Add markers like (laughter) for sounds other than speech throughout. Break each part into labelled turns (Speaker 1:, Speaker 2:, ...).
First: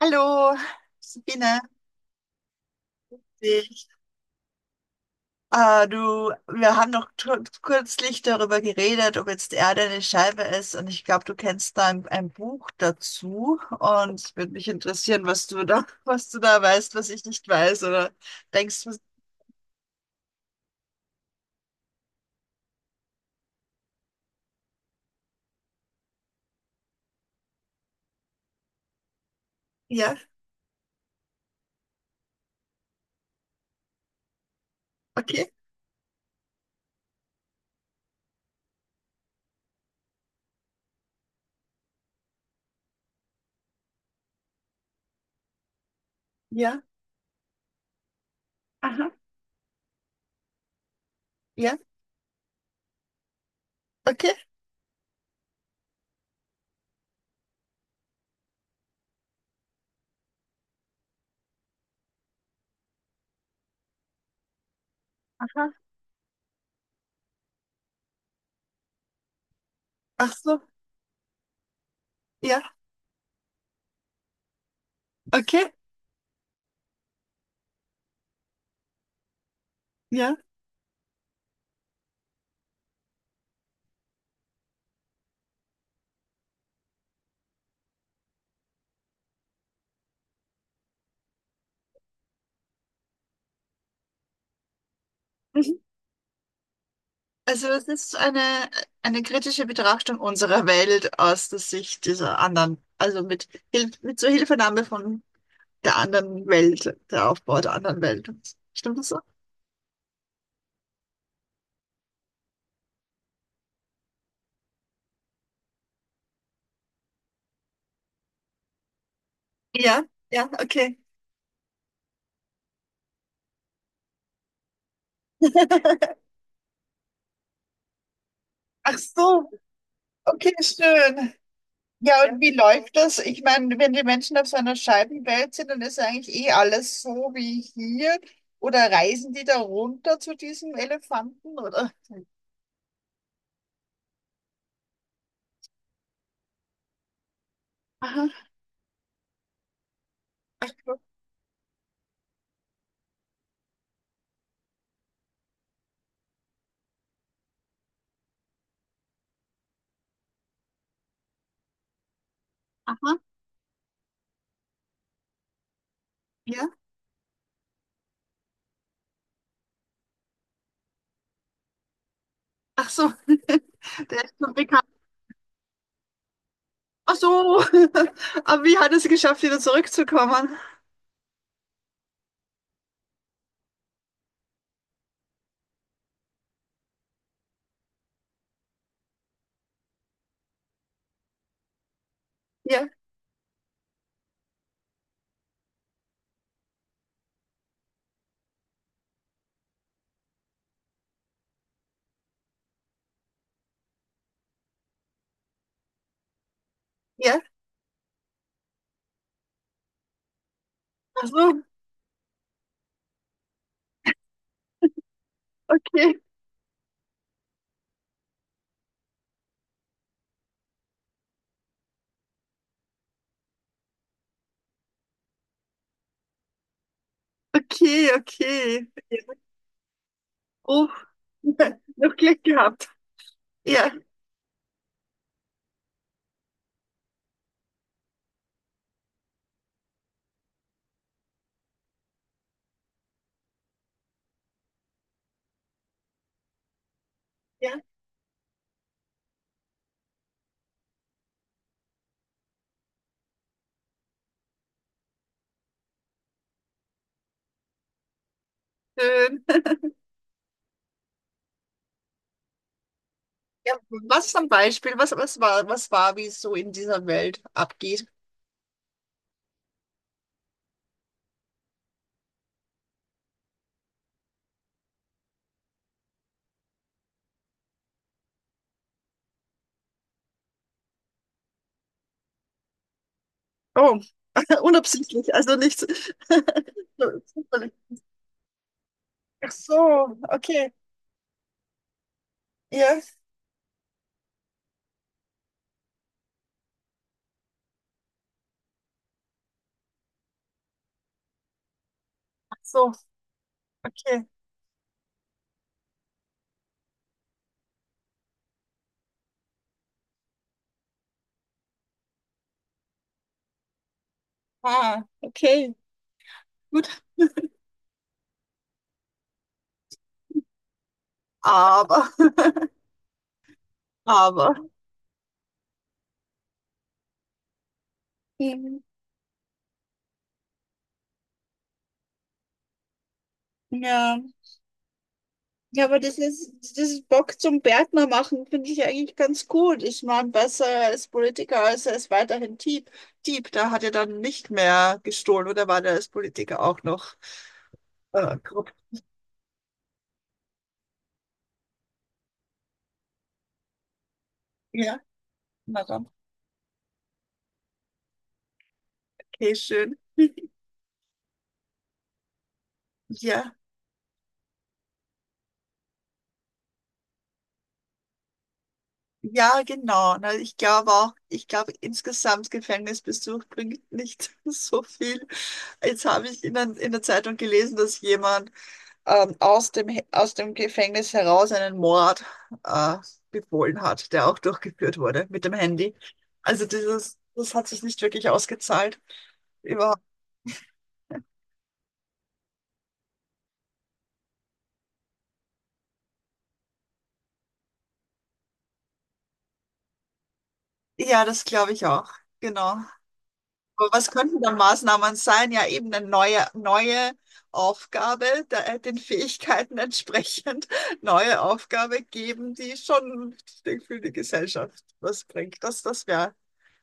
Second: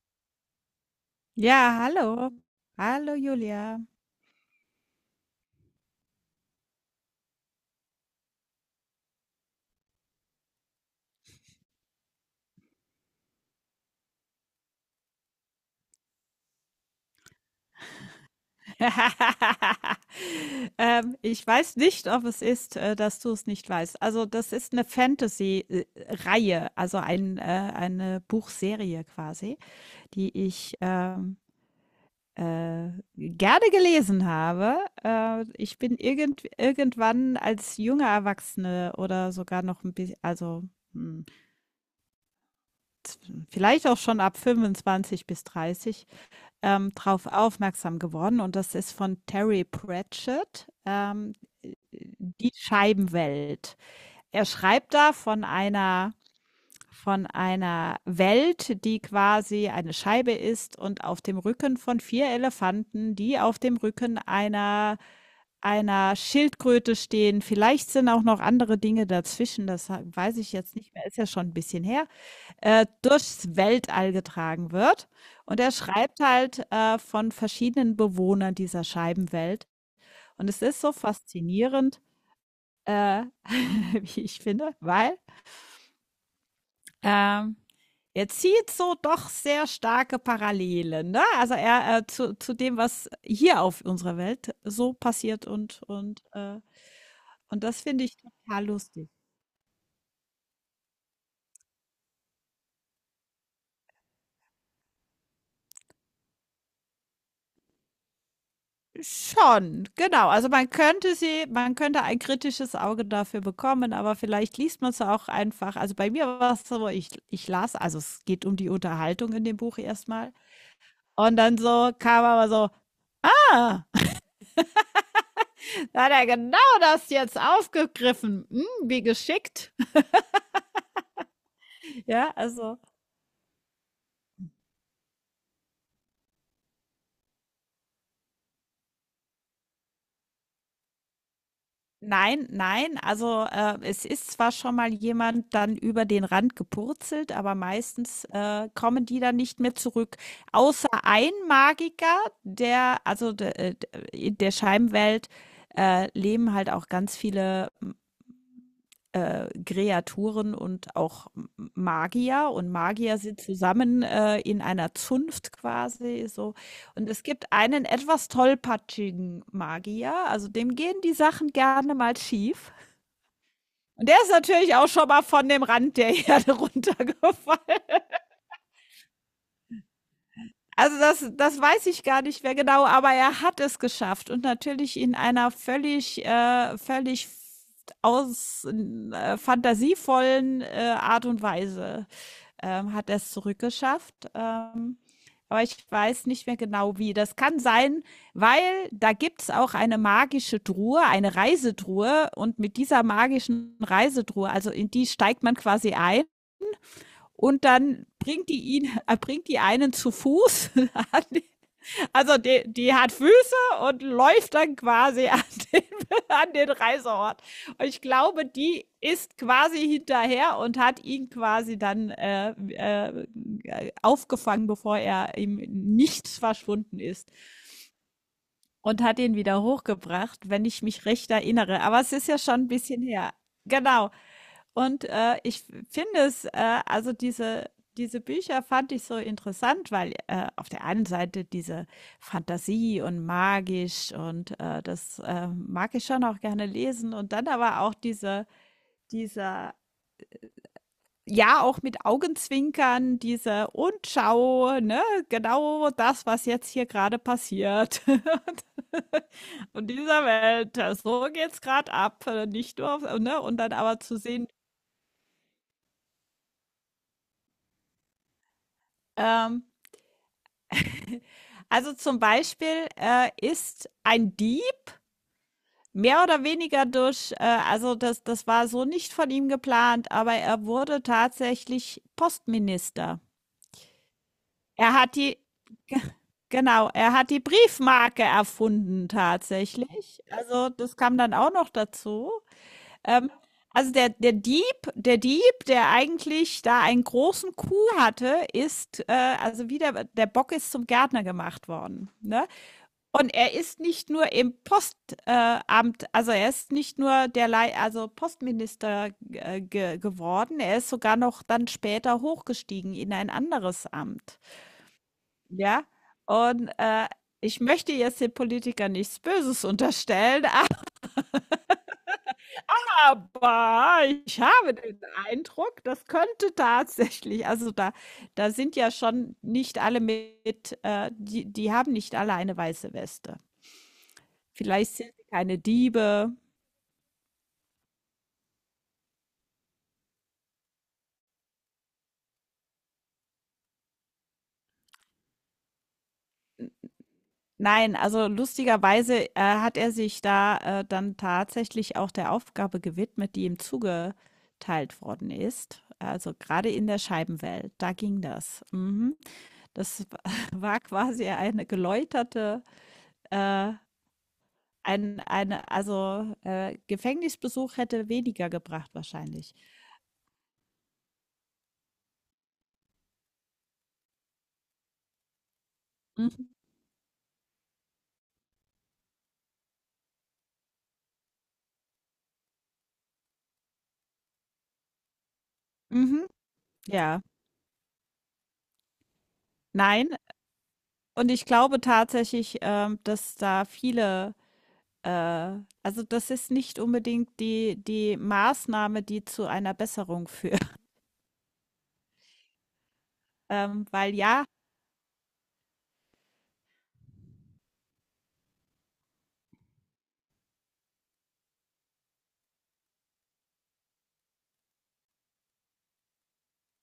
Speaker 1: Hallo, Sabine.
Speaker 2: Ja, hallo. Hallo Julia.
Speaker 1: Ich, du, wir haben kürzlich darüber geredet, ob jetzt die Erde eine Scheibe ist. Und ich glaube, du kennst da ein Buch dazu. Und es würde mich interessieren, was du da, (laughs) was du da weißt, was ich nicht weiß. Oder denkst du,
Speaker 2: (laughs) Ich weiß nicht, ob es ist, dass du es nicht weißt. Also, das ist eine Fantasy, Reihe, also eine Buchserie quasi,
Speaker 1: ja,
Speaker 2: die ich, äh, gerne gelesen habe.
Speaker 1: okay,
Speaker 2: Ich bin irgendwann als junge Erwachsene oder sogar noch ein bisschen, hm, vielleicht auch schon ab 25 bis 30
Speaker 1: ja,
Speaker 2: drauf aufmerksam geworden, und das ist
Speaker 1: aha,
Speaker 2: von Terry Pratchett,
Speaker 1: ja,
Speaker 2: Die Scheibenwelt.
Speaker 1: okay,
Speaker 2: Er schreibt da von einer Welt, die quasi eine Scheibe ist und auf dem Rücken von vier Elefanten, die auf dem Rücken einer
Speaker 1: aha,
Speaker 2: einer Schildkröte stehen. Vielleicht sind auch noch andere Dinge dazwischen, das
Speaker 1: ach
Speaker 2: weiß ich
Speaker 1: so,
Speaker 2: jetzt nicht mehr, ist ja schon ein bisschen her,
Speaker 1: ja,
Speaker 2: durchs Weltall getragen wird. Und
Speaker 1: okay,
Speaker 2: er schreibt halt von verschiedenen Bewohnern dieser Scheibenwelt.
Speaker 1: ja.
Speaker 2: Und es ist so faszinierend, äh, (laughs) wie ich finde, weil ähm, er zieht so doch sehr starke Parallelen. Ne? Also er zu dem, was hier auf unserer Welt so passiert, und und
Speaker 1: Also
Speaker 2: das
Speaker 1: es
Speaker 2: finde ich
Speaker 1: ist
Speaker 2: total lustig.
Speaker 1: eine kritische Betrachtung unserer Welt aus der Sicht dieser anderen, also Hilf mit zur Hilfenahme von der anderen Welt, der Aufbau der anderen Welt. Stimmt das so?
Speaker 2: Schon, genau. Also, man könnte sie, man könnte ein kritisches Auge dafür bekommen, aber vielleicht liest man es auch einfach. Also, bei mir war's so, ich las, also, es geht um die Unterhaltung in dem Buch
Speaker 1: Ja,
Speaker 2: erstmal,
Speaker 1: ja, okay.
Speaker 2: und dann so kam aber so: „Ah, da hat
Speaker 1: (laughs)
Speaker 2: er genau das jetzt aufgegriffen. Hm,
Speaker 1: Ach
Speaker 2: wie
Speaker 1: so,
Speaker 2: geschickt.“ (laughs)
Speaker 1: okay, schön. Ja,
Speaker 2: Ja,
Speaker 1: ja, und wie
Speaker 2: also
Speaker 1: läuft das? Ich meine, wenn die Menschen auf so einer Scheibenwelt sind, dann ist eigentlich eh alles so wie hier. Oder reisen die da runter zu diesem Elefanten? Oder?
Speaker 2: Nein, nein. Also, es ist zwar schon mal jemand dann über den Rand gepurzelt, aber meistens,
Speaker 1: Aha,
Speaker 2: kommen die dann nicht mehr zurück.
Speaker 1: ach
Speaker 2: Außer
Speaker 1: so,
Speaker 2: ein Magiker, der also, de de in der Scheibenwelt, leben halt auch ganz viele, Kreaturen und auch M Magier, und Magier
Speaker 1: aha,
Speaker 2: sind zusammen, in einer Zunft quasi so.
Speaker 1: ja.
Speaker 2: Und es gibt einen etwas tollpatschigen Magier, also dem gehen die Sachen gerne mal schief.
Speaker 1: Ach so, (laughs)
Speaker 2: Und der
Speaker 1: der
Speaker 2: ist
Speaker 1: ist schon
Speaker 2: natürlich
Speaker 1: bekannt.
Speaker 2: auch schon mal von dem Rand der Erde (laughs)
Speaker 1: Ach
Speaker 2: runtergefallen.
Speaker 1: so, (laughs) aber wie hat es geschafft, wieder zurückzukommen?
Speaker 2: Also das, das weiß ich gar nicht mehr genau, aber er hat es geschafft, und natürlich in einer völlig, völlig aus fantasievollen Art und Weise
Speaker 1: Ja,
Speaker 2: hat er es zurückgeschafft. Aber ich weiß nicht mehr genau wie. Das kann sein, weil da gibt es auch eine magische Truhe, eine Reisetruhe. Und mit dieser magischen Reisetruhe, also in die steigt man quasi ein,
Speaker 1: ja,
Speaker 2: und dann bringt die ihn, (laughs) bringt die einen zu Fuß. (laughs)
Speaker 1: ach so,
Speaker 2: Also die, die hat Füße und läuft dann quasi an den,
Speaker 1: okay,
Speaker 2: (laughs) an den Reiseort. Und ich glaube, die ist quasi hinterher und hat ihn quasi dann aufgefangen, bevor er ihm nichts verschwunden ist.
Speaker 1: okay, okay.
Speaker 2: Und hat ihn wieder hochgebracht, wenn ich
Speaker 1: Oh,
Speaker 2: mich recht
Speaker 1: (laughs)
Speaker 2: erinnere. Aber es
Speaker 1: noch
Speaker 2: ist ja
Speaker 1: Glück
Speaker 2: schon ein
Speaker 1: gehabt.
Speaker 2: bisschen her.
Speaker 1: Ja,
Speaker 2: Genau. Und ich finde es, also diese, diese Bücher fand ich so interessant, weil auf der einen Seite diese Fantasie und magisch und das mag ich schon auch gerne lesen. Und dann
Speaker 1: ja,
Speaker 2: aber auch diese, dieser, ja, auch mit Augenzwinkern, diese und schau, ne, genau das, was jetzt hier gerade passiert. (laughs)
Speaker 1: schön.
Speaker 2: Von dieser Welt. Ja, so geht's gerade ab, nicht nur auf, ne? Und dann
Speaker 1: Ja,
Speaker 2: aber zu
Speaker 1: was ist ein
Speaker 2: sehen,
Speaker 1: Beispiel? Wie es so in dieser Welt abgeht?
Speaker 2: ähm, also zum Beispiel ist ein Dieb mehr oder weniger durch, also das, das war so nicht von ihm geplant, aber er wurde tatsächlich Postminister.
Speaker 1: Oh, (laughs)
Speaker 2: Er hat
Speaker 1: unabsichtlich,
Speaker 2: die,
Speaker 1: also nichts.
Speaker 2: (laughs)
Speaker 1: (laughs)
Speaker 2: genau,
Speaker 1: So,
Speaker 2: er hat die
Speaker 1: zufällig.
Speaker 2: Briefmarke erfunden
Speaker 1: Ach so,
Speaker 2: tatsächlich. Also
Speaker 1: okay,
Speaker 2: das kam dann auch noch dazu.
Speaker 1: ja,
Speaker 2: Ähm, also der, der Dieb, der Dieb, der eigentlich da einen großen Coup hatte, ist, also wie der, der Bock ist zum Gärtner gemacht worden. Ne?
Speaker 1: ach so,
Speaker 2: Und er ist nicht
Speaker 1: okay.
Speaker 2: nur im Postamt, Amt, also er ist nicht nur der Lei also Postminister ge geworden, er ist sogar noch dann später hochgestiegen in ein anderes Amt.
Speaker 1: Ah, okay,
Speaker 2: Ja, und
Speaker 1: gut.
Speaker 2: ich möchte jetzt den Politikern nichts Böses unterstellen.
Speaker 1: Aber, (laughs)
Speaker 2: Aber ich
Speaker 1: aber.
Speaker 2: habe den Eindruck, das könnte tatsächlich, also da da sind
Speaker 1: Mhm.
Speaker 2: ja schon nicht alle mit die die haben nicht alle eine weiße Weste.
Speaker 1: Ja.
Speaker 2: Vielleicht sind sie keine
Speaker 1: Ja, aber das
Speaker 2: Diebe.
Speaker 1: ist, dieses Bock zum Gärtner machen finde ich eigentlich ganz gut. Ich meine, besser als Politiker als er ist weiterhin Dieb. Dieb, da hat er dann nicht mehr gestohlen oder war der als Politiker auch noch
Speaker 2: Nein, also
Speaker 1: grob?
Speaker 2: lustigerweise, hat er sich da, dann tatsächlich auch der Aufgabe gewidmet, die ihm
Speaker 1: Ja,
Speaker 2: zugeteilt worden ist.
Speaker 1: na dann.
Speaker 2: Also gerade in der Scheibenwelt, da ging das. Mhm.
Speaker 1: Okay, schön.
Speaker 2: Das (laughs) war quasi eine geläuterte,
Speaker 1: Ja,
Speaker 2: äh Ein eine also, Gefängnisbesuch hätte weniger gebracht wahrscheinlich.
Speaker 1: ja, genau. Na, ich glaube auch, ich glaube insgesamt Gefängnisbesuch bringt nicht (laughs) so viel. Jetzt habe ich
Speaker 2: Mhm.
Speaker 1: in der Zeitung gelesen, dass jemand aus dem Gefängnis heraus einen Mord äh, befohlen hat, der auch durchgeführt wurde mit dem Handy.
Speaker 2: Mhm,
Speaker 1: Also dieses,
Speaker 2: ja.
Speaker 1: das hat sich nicht wirklich ausgezahlt. Überhaupt.
Speaker 2: Nein, und ich glaube tatsächlich, dass da viele äh, also, das ist nicht unbedingt die die Maßnahme, die zu einer Besserung führt, (laughs)
Speaker 1: Ja, das glaube ich auch. Genau.
Speaker 2: ähm,
Speaker 1: Aber was
Speaker 2: weil
Speaker 1: könnten
Speaker 2: ja,
Speaker 1: dann Maßnahmen sein? Ja, eben eine neue Aufgabe, der, den Fähigkeiten entsprechend (laughs) neue Aufgabe geben, die schon für die Gesellschaft was bringt. Das, das wäre.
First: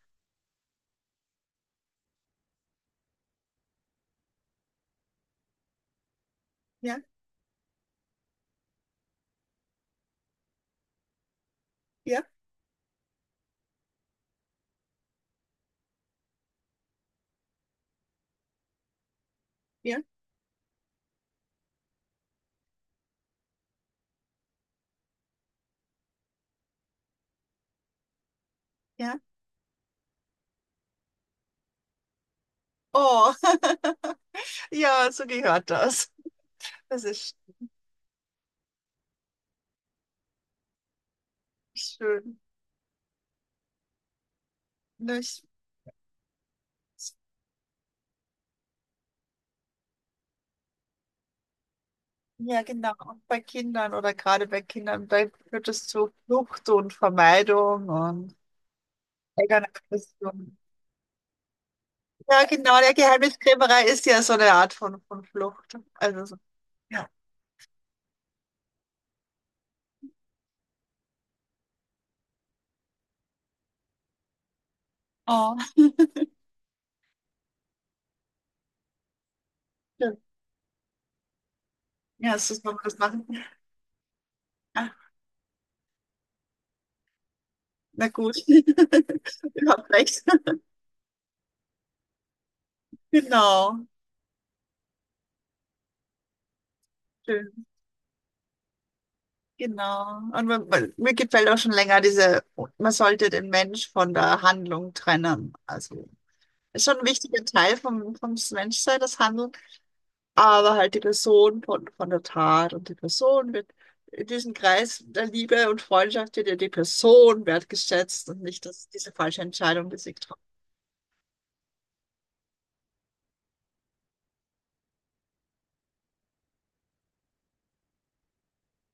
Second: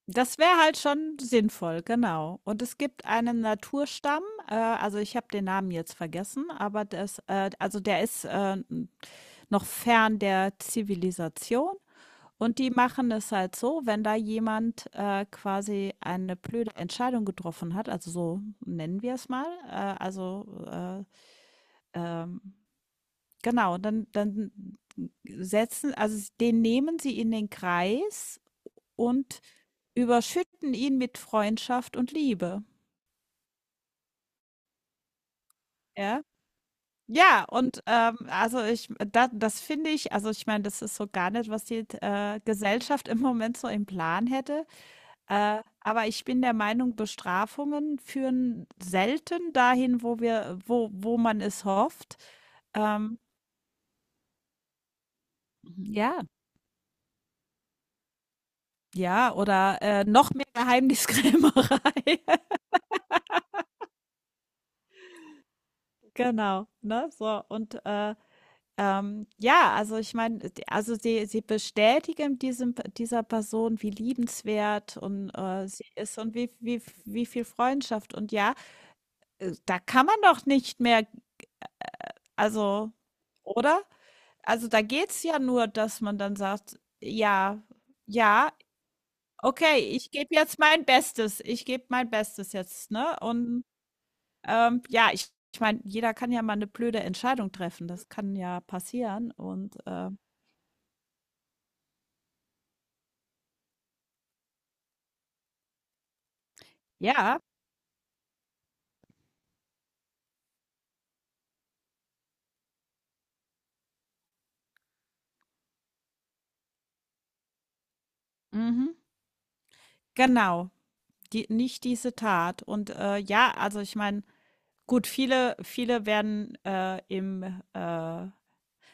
Speaker 2: das wäre halt schon sinnvoll, genau. Und es gibt einen Naturstamm, also ich habe den Namen jetzt vergessen, aber
Speaker 1: Ja,
Speaker 2: das, also der ist, noch fern der Zivilisation.
Speaker 1: ja,
Speaker 2: Und die machen es halt so, wenn da jemand quasi eine blöde Entscheidung getroffen hat, also so nennen wir es mal,
Speaker 1: ja,
Speaker 2: ähm, genau, dann, dann setzen, also den nehmen sie in den Kreis
Speaker 1: ja.
Speaker 2: und überschütten ihn mit Freundschaft und Liebe.
Speaker 1: Oh. (laughs) Ja, so gehört das.
Speaker 2: Ja.
Speaker 1: Das ist
Speaker 2: Ja, und also ich, da, das finde ich, also ich meine, das ist so gar nicht, was die
Speaker 1: schön.
Speaker 2: Gesellschaft im Moment so im Plan hätte.
Speaker 1: Ne, ich,
Speaker 2: Aber ich bin der Meinung, Bestrafungen führen selten dahin, wo wir wo man es hofft.
Speaker 1: ja, genau.
Speaker 2: Ähm,
Speaker 1: Und bei Kindern oder gerade bei Kindern, da führt es zu
Speaker 2: ja,
Speaker 1: Flucht und Vermeidung und
Speaker 2: ja, oder, noch mehr
Speaker 1: Eigenaggression.
Speaker 2: Geheimniskrämerei.
Speaker 1: Ja,
Speaker 2: (laughs)
Speaker 1: genau. Der Geheimniskrämerei ist ja so eine Art von Flucht. Also, so,
Speaker 2: Genau,
Speaker 1: ja.
Speaker 2: ne, so und, ja, also ich meine, d also sie bestätigen diesem dieser Person, wie liebenswert und,
Speaker 1: Oh,
Speaker 2: sie ist und wie wie wie viel Freundschaft, und ja, da kann man
Speaker 1: schön.
Speaker 2: doch nicht mehr,
Speaker 1: Ja, so soll man
Speaker 2: also,
Speaker 1: das machen.
Speaker 2: oder? Also, da
Speaker 1: Ah,
Speaker 2: geht's ja nur, dass man dann sagt: „Ja,
Speaker 1: na gut.
Speaker 2: ja,
Speaker 1: (laughs)
Speaker 2: okay,
Speaker 1: Überhaupt
Speaker 2: ich
Speaker 1: recht.
Speaker 2: gebe jetzt mein Bestes. Ich gebe mein Bestes jetzt“, ne? Und,
Speaker 1: Genau.
Speaker 2: ja, ich meine, jeder kann ja mal eine blöde Entscheidung
Speaker 1: Schön.
Speaker 2: treffen. Das kann ja passieren und,
Speaker 1: Genau. Und mir gefällt auch schon länger diese, man sollte den Mensch von der Handlung trennen. Also ist schon ein
Speaker 2: ja,
Speaker 1: wichtiger Teil vom Menschsein, das Handeln, aber halt die Person von der Tat und die Person wird in diesem Kreis der Liebe und Freundschaft wird ja die Person wertgeschätzt und nicht das,
Speaker 2: mhm,
Speaker 1: diese falsche Entscheidung, die sie getroffen
Speaker 2: genau, die nicht diese Tat. Und, ja, also, ich meine, gut, viele werden,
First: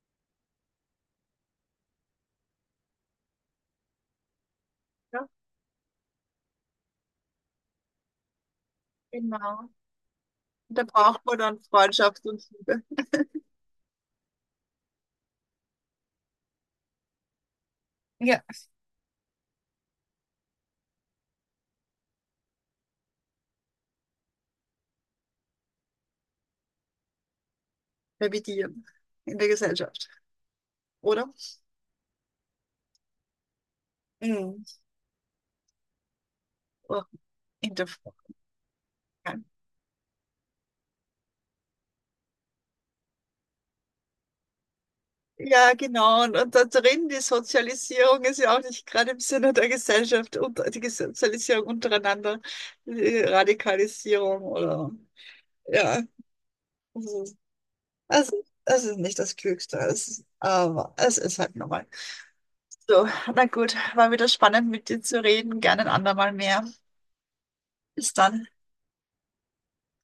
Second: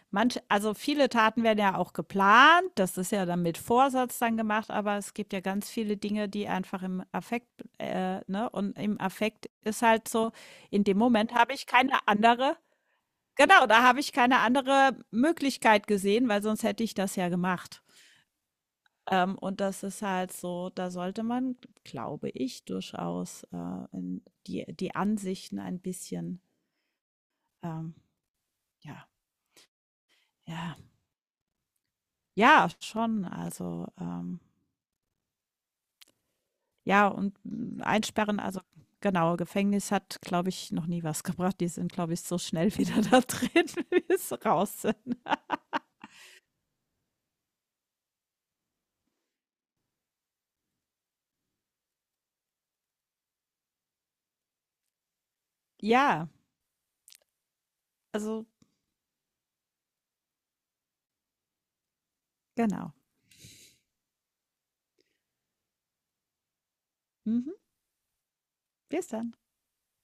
Speaker 2: Manche, also viele Taten werden ja auch geplant, das ist ja dann mit Vorsatz dann gemacht, aber es
Speaker 1: hat. Ja,
Speaker 2: gibt ja ganz viele Dinge, die einfach im Affekt ne, und im Affekt
Speaker 1: genau.
Speaker 2: ist halt so,
Speaker 1: Und da
Speaker 2: in dem
Speaker 1: braucht
Speaker 2: Moment
Speaker 1: man
Speaker 2: habe
Speaker 1: dann
Speaker 2: ich keine
Speaker 1: Freundschaft und
Speaker 2: andere
Speaker 1: Liebe.
Speaker 2: genau, da habe ich keine andere Möglichkeit gesehen, weil sonst hätte ich das ja gemacht.
Speaker 1: Ja.
Speaker 2: Und das ist halt so, da sollte man, glaube ich, durchaus in die die Ansichten ein bisschen, ähm,
Speaker 1: Revidieren
Speaker 2: ja,
Speaker 1: in der Gesellschaft,
Speaker 2: ja,
Speaker 1: oder?
Speaker 2: ja, schon, also,
Speaker 1: Mhm. Oder
Speaker 2: Ja, und,
Speaker 1: in
Speaker 2: hm,
Speaker 1: der Freundschaft.
Speaker 2: einsperren, also genau, Gefängnis hat, glaube ich, noch nie was (laughs) gebracht. Die sind, glaube ich, so schnell (laughs) wieder da drin, (laughs) wie es raus sind.
Speaker 1: Ja, genau. Und da drin, die Sozialisierung ist ja auch nicht gerade im Sinne der Gesellschaft, und die Sozialisierung untereinander, die Radikalisierung oder ja.
Speaker 2: Ja,
Speaker 1: Also, also,
Speaker 2: also
Speaker 1: das ist nicht das Klügste. Es ist, aber es ist halt normal.
Speaker 2: genau.
Speaker 1: So, na gut, war wieder spannend mit dir zu reden. Gerne ein andermal mehr.
Speaker 2: Mhm.
Speaker 1: Bis dann.
Speaker 2: Bis dann.